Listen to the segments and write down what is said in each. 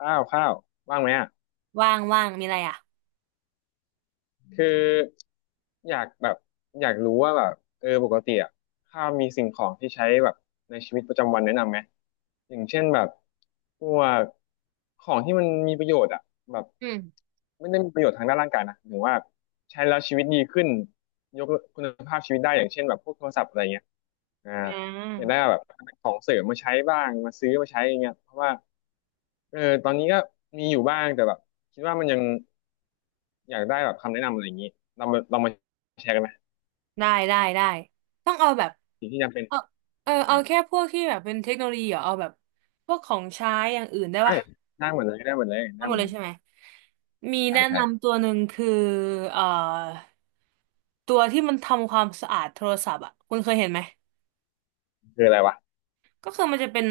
ข้าวข้าวว่างไหมอ่ะว่างมีอะไรอ่ะคืออยากแบบอยากรู้ว่าแบบเออปกติอ่ะข้าวมีสิ่งของที่ใช้แบบในชีวิตประจำวันแนะนำไหมอย่างเช่นแบบพวกของที่มันมีประโยชน์อ่ะแบบอืมไม่ได้มีประโยชน์ทางด้านร่างกายนะหรือว่าใช้แล้วชีวิตดีขึ้นยกคุณภาพชีวิตได้อย่างเช่นแบบพวกโทรศัพท์อะไรเงี้ยอ่าอ่อยากาได้แบบของเสริมมาใช้บ้างมาซื้อมาใช้อย่างเงี้ยเพราะว่าเออตอนนี้ก็มีอยู่บ้างแต่แบบคิดว่ามันยัง อยากได้แบบคำแนะนำอะไรอย่างนี้เรามาแชร์กันไหมได้ได้ได้ต้องเอาแบบสิ่งที่จำเป็นเอาอ่าเอาแค่พวกที่แบบเป็นเทคโนโลยีเหรอเอาแบบพวกของใช้อย่างอื่นได้เอ้ปะยได้หมดเลยได้หมดเลยเอาได้หมหมดดเลเลยยใช่ไหมมีใช่แนะใช่นำตัวหนึ่งคือเอ่อตัวที่มันทำความสะอาดโทรศัพท์อ่ะคุณเคยเห็นไหม คืออะไรวะก็คือมันจะเป็น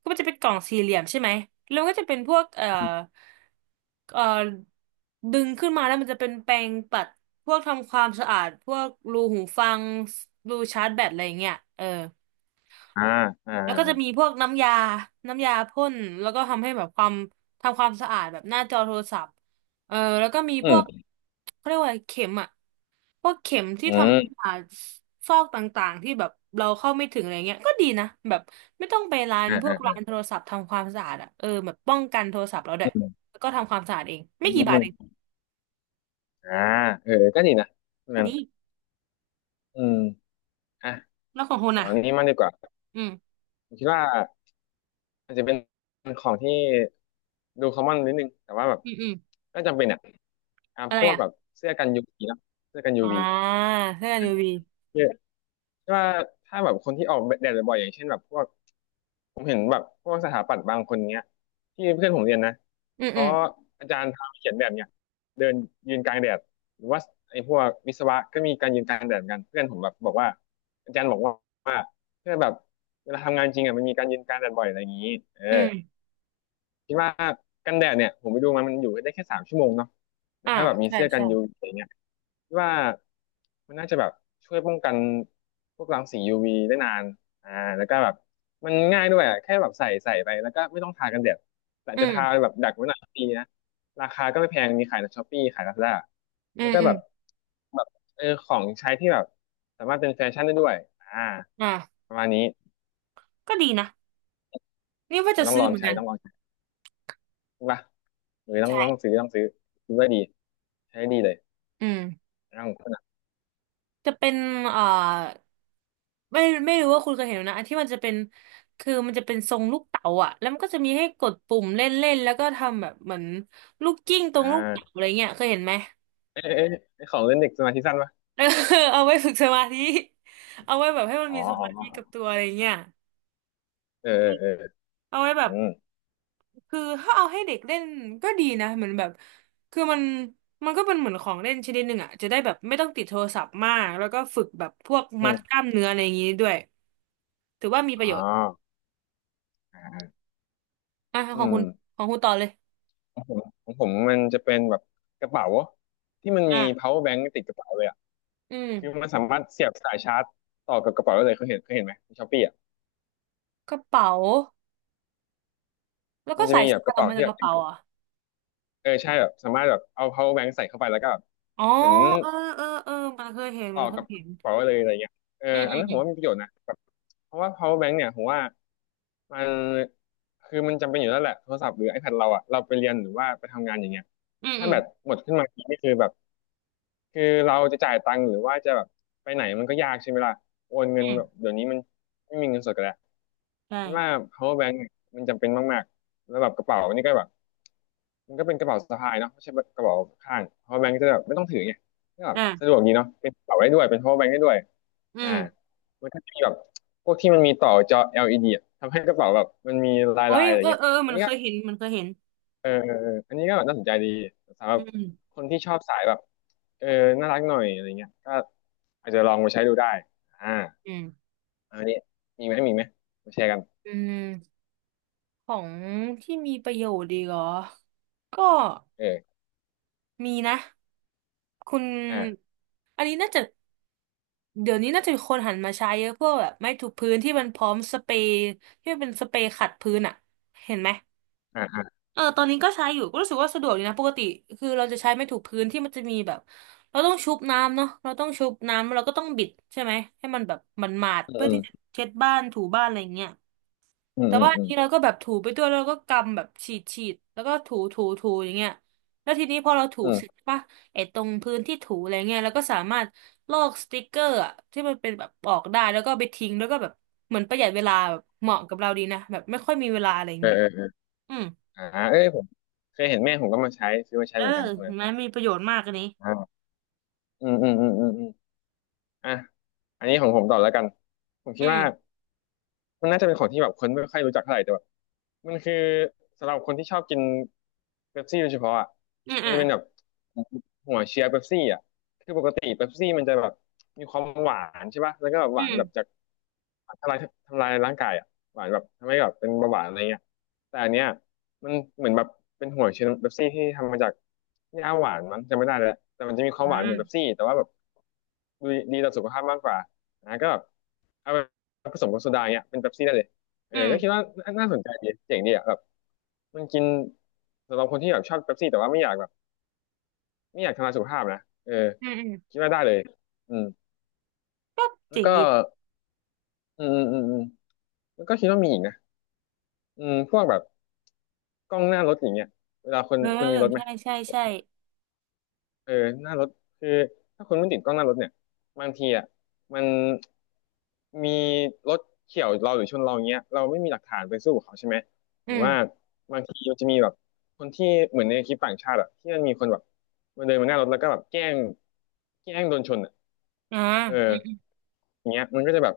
ก็มันจะเป็นกล่องสี่เหลี่ยมใช่ไหมแล้วมันก็จะเป็นพวกเอ่อดึงขึ้นมาแล้วมันจะเป็นแปรงปัดพวกทำความสะอาดพวกรูหูฟังรูชาร์จแบตอะไรอย่างเงี้ยเออ อ่าอ่าแล้วก็จะมีอาพวกน้ำยาน้ำยาพ่นแล้วก็ทำให้แบบความทำความสะอาดแบบหน้าจอโทรศัพท์เออแล้วก็มีอืพวกมเขาเรียกว่าอะไรเข็มอะพวกเข็มที่อืทมำผ่าซอกต่างๆที่แบบเราเข้าไม่ถึงอะไรเงี้ยก็ดีนะแบบไม่ต้องไปร้านพวกร้านโทรศัพท์ทำความสะอาดอะเออแบบป้องกันโทรศัพท์เราด้วยอืมแล้วก็ทำความสะอาดเอง อืไม่กี่บาทเองมอ่าเออก็ดีนะแค่นั่นนี้อืมอ่ะแล้วของคุณขออะงนี้มากดีกว่าอืมผมคิดว่าอาจจะเป็นของที่ดูคอมมอนนิดนึงแต่ว่าแบบอืมอืมก็จำเป็นอ่ะอ่าอะไรพวกอะแบบเสื้อกันยูวีเนาะเสื้อกันยูอ่าวีเสื้อกัน UV เยอะว่าถ้าแบบคนที่ออกแดดบ่อยๆอย่างเช่นแบบพวก ผมเห็นแบบพวกสถาปัตย์บางคนเนี้ยที่เพื่อนผมเรียนนะอืมเขาอืมอาจารย์ทำเขียนแบบเนี้ยเดินยืนกลางแดดหรือว่าไอ้พวกวิศวะก็มีการยืนกลางแดดเหมือนกันเพื่อนผมแบบบอกว่าอาจารย์บอกว่าว่าเพื่อนแบบเวลาทำงานจริงอ่ะมันมีการยืนกลางแดดบ่อยอะไรอย่างนี้เออ อืมคิดว่ากันแดดเนี่ยผมไปดูมันมันอยู่ได้แค่สามชั่วโมงเนาะแต่อ่าถ้าแบบมีใช่เสื้อกันใช่ยูวีอะไรเงี้ยคิดว่ามันน่าจะแบบช่วยป้องกันพวกรังสี UV ได้นานอ่าแล้วก็แบบมันง่ายด้วยอะแค่แบบใส่ไปแล้วก็ไม่ต้องทากันแดดแต่อืจะทาม แบบดักไว้หน่อยก็ดีนะราคาก็ไม่แพงมีขายในช้อปปี้ขายลาซาด้าอืแล้วมก็อืแบมบแบบเออของใช้ที่แบบสามารถเป็นแฟชั่นได้ด้วยอ่าอ่าประมาณนี้ก็ดีนะนี่ว่าจะต้องซื้ลออเหงมือนใช้กันต้องลองใช้ใช่ปะ เลอต้องใช่ซื้อต้องซื้อซื้อไว้ดีใช้ดีเลยอืมร่างคนอ่ะจะเป็นเอ่อไม่ไม่รู้ว่าคุณเคยเห็นไหมนะอันที่มันจะเป็นคือมันจะเป็นทรงลูกเต๋าอ่ะแล้วมันก็จะมีให้กดปุ่มเล่นเล่นแล้วก็ทำแบบเหมือนลูกกิ้งตรงอ่าลูกเต๋าอะไรเงี้ยเคยเห็นไหมไอของเล่นเด็กสมาธิสั้นปะเออ เอาไว้ฝึกสมาธิเอาไว้แบบให้มันอ๋อมีสอ๋มาธิกับอตัวอะไรเงี้ยเออเออเออเอาไว้แบอืบ มคือถ้าเอาให้เด็กเล่นก็ดีนะเหมือนแบบคือมันมันก็เป็นเหมือนของเล่นชนิดหนึ่งอ่ะจะได้แบบไม่ต้องติดโทรศัพท์มากแล้วก็ฝึกแบบพวกอืมัดกมล้ามเนื้ออะไรอย่างงี้ด้วยถือว่ามีประโยอ๋อชน์อ่าอ่ะอืของคุมณของคุณต่อเลยของผมมันจะเป็นแบบกระเป๋าที่มันอ่ะมี power bank ติดกระเป๋าเลยอ่ะอืมคือมันสามารถเสียบสายชาร์จต่อกับกระเป๋าได้เลยเคยเห็นเคยเห็นไหมในช้อปปี้อ่ะกระเป๋าแล้วมัก็นจะสายมีแบชาบกร์จระออกเป๋ามาจาที่กแบกบระเป๋าเหรอ่ะเเออใช่แบบสามารถแบบเอา power bank ใส่เข้าไปแล้วก็แบบอ๋อเหมือนเออเออเออมันเคยเห็นต่มัอนเคกัยบกเห็ระนเป๋าได้เลยอะไรเงี้ยเอออืมอัอืนมนั้นผอืมมว่ามีประโยชน์นะ เพราะว่า power bank เนี่ยผมว่ามันคือมันจำเป็นอยู่แล้วแหละโทรศัพท์หรือ iPad เราอะเราไปเรียนหรือว่าไปทำงานอย่างเงี้ยอืมอืถ้ามแบตหมดขึ้นมาทีนี่คือแบบคือเราจะจ่ายตังค์หรือว่าจะแบบไปไหนมันก็ยากใช่ไหมล่ะโอนเงิอืนแบบมเดี๋ยวนี้มันไม่มีเงินสดกันแล้วคิดว่า ใช่ power bank เนี่ยมันจำเป็นมากๆแล้วแบบกระเป๋านี่ก็แบบ มันก็เป็นกระเป๋าสะพายเนาะไม่ใช่กระเป๋าข้างเพราะแบงค์จะแบบไม่ต้องถือไงก็แบบสะดอ่ะวกดีเนาะเป็นกระเป๋าได้ด้วยเป็น power bank ได้ด้วยอือ่ามมันก็จะมีแบบพวกที่มันมีต่อจอ LED อลอีดีอะทำให้กระเป๋าแบบมันมีโอ้ลายยๆอะไรเออเงี้ยเออเอออันมันนี้เคก็ยเห็นมันเคยเห็นเออเออเอออันนี้ก็แบบน่าสนใจดีสำหรัอืบมคนที่ชอบสายแบบเออน่ารักหน่อยอะไรเงี้ยก็อาจจะลองมาใช้ดูได้อ่าอืมอันนี้มีไหมมีไหมมาแชร์กันอืม ของที่มีประโยชน์ดีกเหรอก็เออมีนะคุณอ่าอันนี้น่าจะเดี๋ยวนี้น่าจะมีคนหันมาใช้เยอะพวกแบบไม้ถูพื้นที่มันพร้อมสเปรย์ที่มันเป็นสเปรย์ขัดพื้นอะเห็นไหมอ่าอ่าเออตอนนี้ก็ใช้อยู่ก็รู้สึกว่าสะดวกดีนะปกติคือเราจะใช้ไม้ถูกพื้นที่มันจะมีแบบเราต้องชุบน้ำเนาะเราต้องชุบน้ำเราก็ต้องบิดใช่ไหมให้มันแบบมันหมาดอืๆเพื่อที่จะมเช็ดบ้านถูบ้านอะไรเงี้ย อืมแต่อืมว่าอัอืนมนี้เราก็แบบถูไปด้วยแล้วเราก็กำแบบฉีดฉีดแล้วก็ถูถูถูอย่างเงี้ยแล้วทีนี้พอเราถูอืเสร็จมป่ะไอ้ตรงพื้นที่ถูอะไรเงี้ยเราก็สามารถลอกสติกเกอร์อะที่มันเป็นแบบออกได้แล้วก็เอาไปทิ้งแล้วก็แบบเหมือนประหยัดเวลาแบบเหมาะกับเราดีนะแบบไม่ค่อยมีเวลาอะไรอย่าเององี้เออ อืมอ่าเอ้ยผมเคยเห็นแม่ผมก็มาใช้ซื้อมาใช้เออเหมือนกันคนเห็นั้นนไหมมีประโยชน์มากอันนี้อ่าอืมอืมอืมอืมอมอ่ะอันนี้ของผมต่อแล้วกัน ผมคิอืดว่า มมันน่าจะเป็นของที่แบบคนไม่ค่อยรู้จักเท่าไหร่แต่แบบมันคือสำหรับคนที่ชอบกินเป๊ปซี่โดยเฉพาะอ่ะอืมมันอ่ะจะเป็นแบบหัวเชียร์เป๊ปซี่อ่ะคือปกติเป๊ปซี่มันจะแบบมีความหวานใช่ป่ะแล้วก็แบบหอืวานแบบจามกทำลายทำลายร่างกายอ่ะหวานแบบทำให้แบบเป็นเบาหวานอะไรเงี้ยแต่อันเนี้ยมันเหมือนแบบเป็นหัวเชียร์เป๊ปซี่ที่ทำมาจากหญ้าหวานมันจำไม่ได้แล้วแต่มันจะมีความอืหวานมเหมือนเป๊ปซี่แต่ว่าแบบดีต่อสุขภาพมากกว่านะก็แบบเอา ผสมกับโซดาเนี่ยเป็นเป๊ปซี่ได้เลยเออือก็คิดมว่าน่าสนใจดีเจ๋งดีอ่ะแบบมันกินสำหรับคนที่แบบชอบเป๊ปซี่แต่ว่าไม่อยากแบบไม่อยากทำลายสุขภาพนะเอออืมอืมคิดว่าได้เลยอืมก็แล้เจ๋วงก็ดีอืมอืมอืมแล้วก็คิดว่ามีอีกนะอืมพวกแบบกล้องหน้ารถอย่างเงี้ยเวลาคนเออคุณมีรถไหม ใช่ใช่ใช่เออหน้ารถคือถ้าคุณไม่ติดกล้องหน้ารถเนี่ยบางทีอ่ะมันมีรถเฉี่ยวเราหรือชนเราอย่างเงี้ยเราไม่มีหลักฐานไปสู้กับเขาใช่ไหมหอืรือว่ามบางทีมันจะมีแบบคนที่เหมือนในคลิปต่างชาติอ่ะที่มันมีคนแบบมันเดินมาหน้ารถแล้วก็แบบแกล้งโดนชนอ่ะอ่าเอออืมอย่างเงี้ยมันก็จะแบบ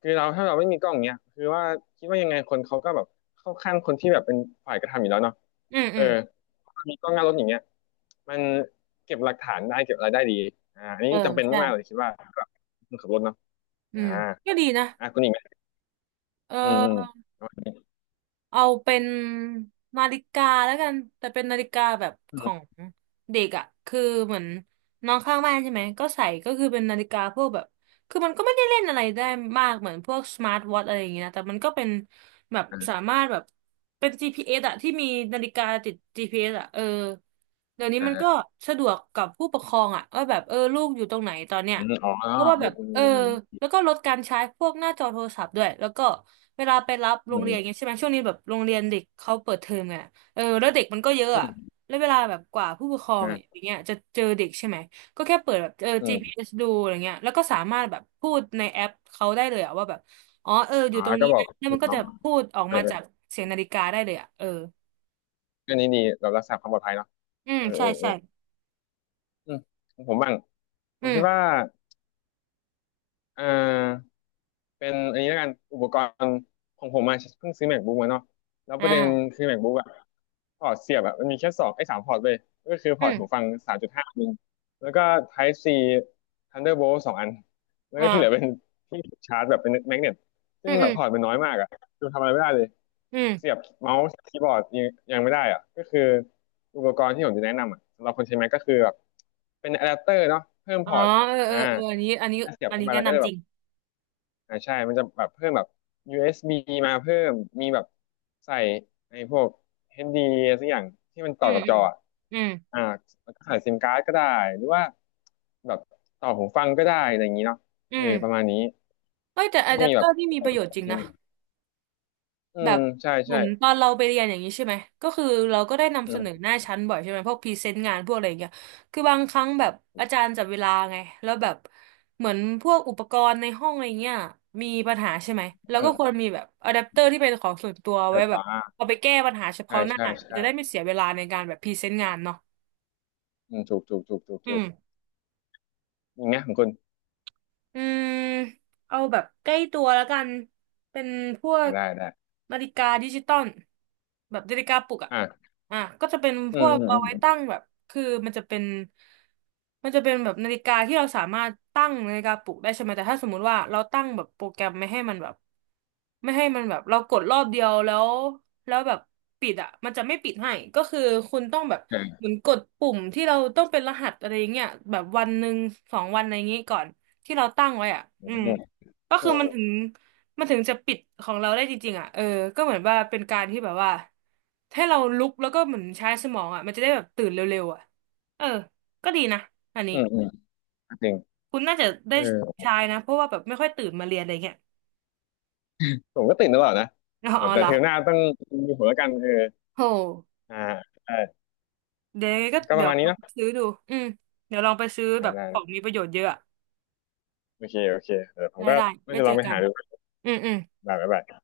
คือเราถ้าเราไม่มีกล้องเนี้ยคือว่าคิดว่ายังไงคนเขาก็แบบเข้าข้างคนที่แบบเป็นฝ่ายกระทำอยู่แล้วเนาะอืมเออือมมีกล้องหน้ารถอย่างเงี้ยมันเก็บหลักฐานได้เก็บอะไรได้ดีอ่าอันเอนี้อจำเป็นใช่มากๆเลยคิดว่าสำหรับคนขับรถเนาะอือ่ามก็ดีนะ อ่าคุณอีกไหมเออืมอืมอเอาเป็นนาฬิกาแล้วกันแต่เป็นนาฬิกาแบบอืขอมงเด็กอ่ะคือเหมือนน้องข้างบ้านใช่ไหมก็ใส่ก็คือเป็นนาฬิกาพวกแบบคือมันก็ไม่ได้เล่นอะไรได้มากเหมือนพวกสมาร์ทวอทอะไรอย่างเงี้ยนะแต่มันก็เป็นแบบสาอ่ามารถแบบเป็น GPS อสอ่ะที่มีนาฬิกาติด GPS อสอ่ะเออเดี๋ยวนี้มันก็อ่าสะดวกกับผู้ปกครองอ่ะว่าแบบเออลูกอยู่ตรงไหนตอนเนี้ยอืมอ๋อเพราะว่าเอแบอบเอเอออแล้วก็ลดการใช้พวกหน้าจอโทรศัพท์ด้วยแล้วก็ เวลาไปรับโรอืงเรียนอมย่างเงี้ยใช่ไหมช่วงนี้แบบโรงเรียนเด็กเขาเปิดเทอมไงเออแล้วเด็กมันก็เยอะอือะมแล้วเวลาแบบกว่าผู้ปกครออืงอมอาย่างเงี้ยจะเจอเด็กใช่ไหมก็แค่เปิดแบบเออ อืม GPS ดูอะไรเงี้ยแล้วก็สามารถแบบพูดในแอปเขาได้เลยอะว่าแบบอ๋อเออออ๋ยู่อตรงก็นี้บอนะกแล้วคุมันณก็น้อจะงพูดออกเออมาเอจากอเสียงนาฬิกาได้เลยอะเออเรื่องนี้ดีเรารักษาความปลอดภัยเนาะอืมเออใช่เออเอใช่ออืมของผมบ้างผอืมคิดว่ามเออ เป็นอันนี้แล้วกันอุปกรณ์ของผมมาเพิ่งซื้อ MacBook มาเนาะแล้วอ่ประเด็นาคือ MacBook อะพอร์ตเสียบอะมันมีแค่สองไอ้สามพอร์ตเลยก็คือพอือร์ตหูมฟังสามจุดห้านึงแล้วก็ Type C Thunderbolt สองอันแล้วก็ที่เหลือเป็นอ่าที่ชาร์จแบบเป็นแมกเนตอืซึ่งมแบอืบมพอร์ตมันน้อยมากอะคือทำอะไรไม่ได้เลยอืเสียมบเมาส์คีย์บอร์ดยังไม่ได้อะก็คืออุปกรณ์ที่ผมจะแนะนำอะสำหรับคนใช้ Mac ก็คือแบบเป็นอะแดปเตอร์เนาะเพิ่มอ๋พออร์ตเออเออ่าอเอออันนี้อันนี้เสียบอันเข้านี้ไปแนะแล้วก็จะนำจแบริบ งอ่าใช่มันจะแบบเพิ่มแบบ USB มาเพิ่มมีแบบใส่ไอ้พวก HD สักอย่างที่มันต่อือมกับอืจมออะอืมอ่าแล้วก็ใส่ซิมการ์ดก็ได้หรือว่าแบบต่อหูฟังก็ได้อะไรอย่างนี้เนาะอืเออประมมาณนี้เอ้ยแต่มัอะนแดจะปมีเตแบอบร์นี่มีต่ปอระโยชน์จริงใช่ไหนะ มอืแบมบใช่เหมืใช่อนตอนเราไปเรียนอย่างนี้ใช่ไหมก็คือเราก็ได้นำอืเสนอมหน้าชั้นบ่อยใช่ไหมพวกพรีเซนต์งานพวกอะไรอย่างเงี้ยคือบางครั้งแบบอาจารย์จัดเวลาไงแล้วแบบเหมือนพวกอุปกรณ์ในห้องอะไรเงี้ยมีปัญหาใช่ไหมแล้วอืก็ควมรมีแบบอะแดปเตอร์ที่เป็นของส่วนตัวเอไว้อแบบอ่าเอาไปแก้ปัญหาเฉใช่พาะหน้าใช่ใช่จะได้ไม่เสียเวลาในการแบบพรีเซนต์งานเนาะอืมถูกถูกถูกถูกอืถูกม อีกไหมของคุณอืมเอาแบบใกล้ตัวแล้วกันเป็นพวอ่ากได้ได้นาฬิกาดิจิตอลแบบนาฬิกาปลุกอ่ะอ่าอ่ะก็จะเป็นอืพมวกอืมเอาไว้ตั้งแบบคือมันจะเป็นแบบนาฬิกาที่เราสามารถตั้งนาฬิกาปลุกได้ใช่ไหมแต่ถ้าสมมุติว่าเราตั้งแบบโปรแกรมไม่ให้มันแบบไม่ให้มันแบบเรากดรอบเดียวแล้วแล้วแบบปิดอ่ะมันจะไม่ปิดให้ก็คือคุณต้องแบบอเหมือนกดปุ่มที่เราต้องเป็นรหัสอะไรอย่างเงี้ยแบบวันหนึ่งสองวันอะไรอย่างงี้ก่อน ที่เราตั้งไว้อ่ะือืมมก็เอคืออมันถึงจะปิดของเราได้จริงๆอ่ะเออก็เหมือนว่าเป็นการที่แบบว่าให้เราลุกแล้วก็เหมือนใช้สมองอ่ะมันจะได้แบบตื่นเร็วๆอ่ะเออก็ดีนะอันนี้อืมอืมอืมอืมจริงคุณน่าจะเอได้อ ใช้นะเพราะว่าแบบไม่ค่อยตื่นมาเรียนอะไรเงี้ย ผมก็ติดตลอดนะ อ๋ออ๋อแต่เหรอเทอมหน้าต้องมีผมแล้วกันเออโหอ่าได้เดี๋ยวยังไงก็ก็ปเดี๋ระยวมาณลนี้องเนาะไปซื้อดูอืมเดี๋ยวลองไปซื้อแบอ่าบได้ของมีประโยชน์เยอะอะโอเคโอเคเดี๋ยวผมได้ก็ได้น่าไว้จะลเจอองไปกันหาดูอืมอืมบ๊ายบาย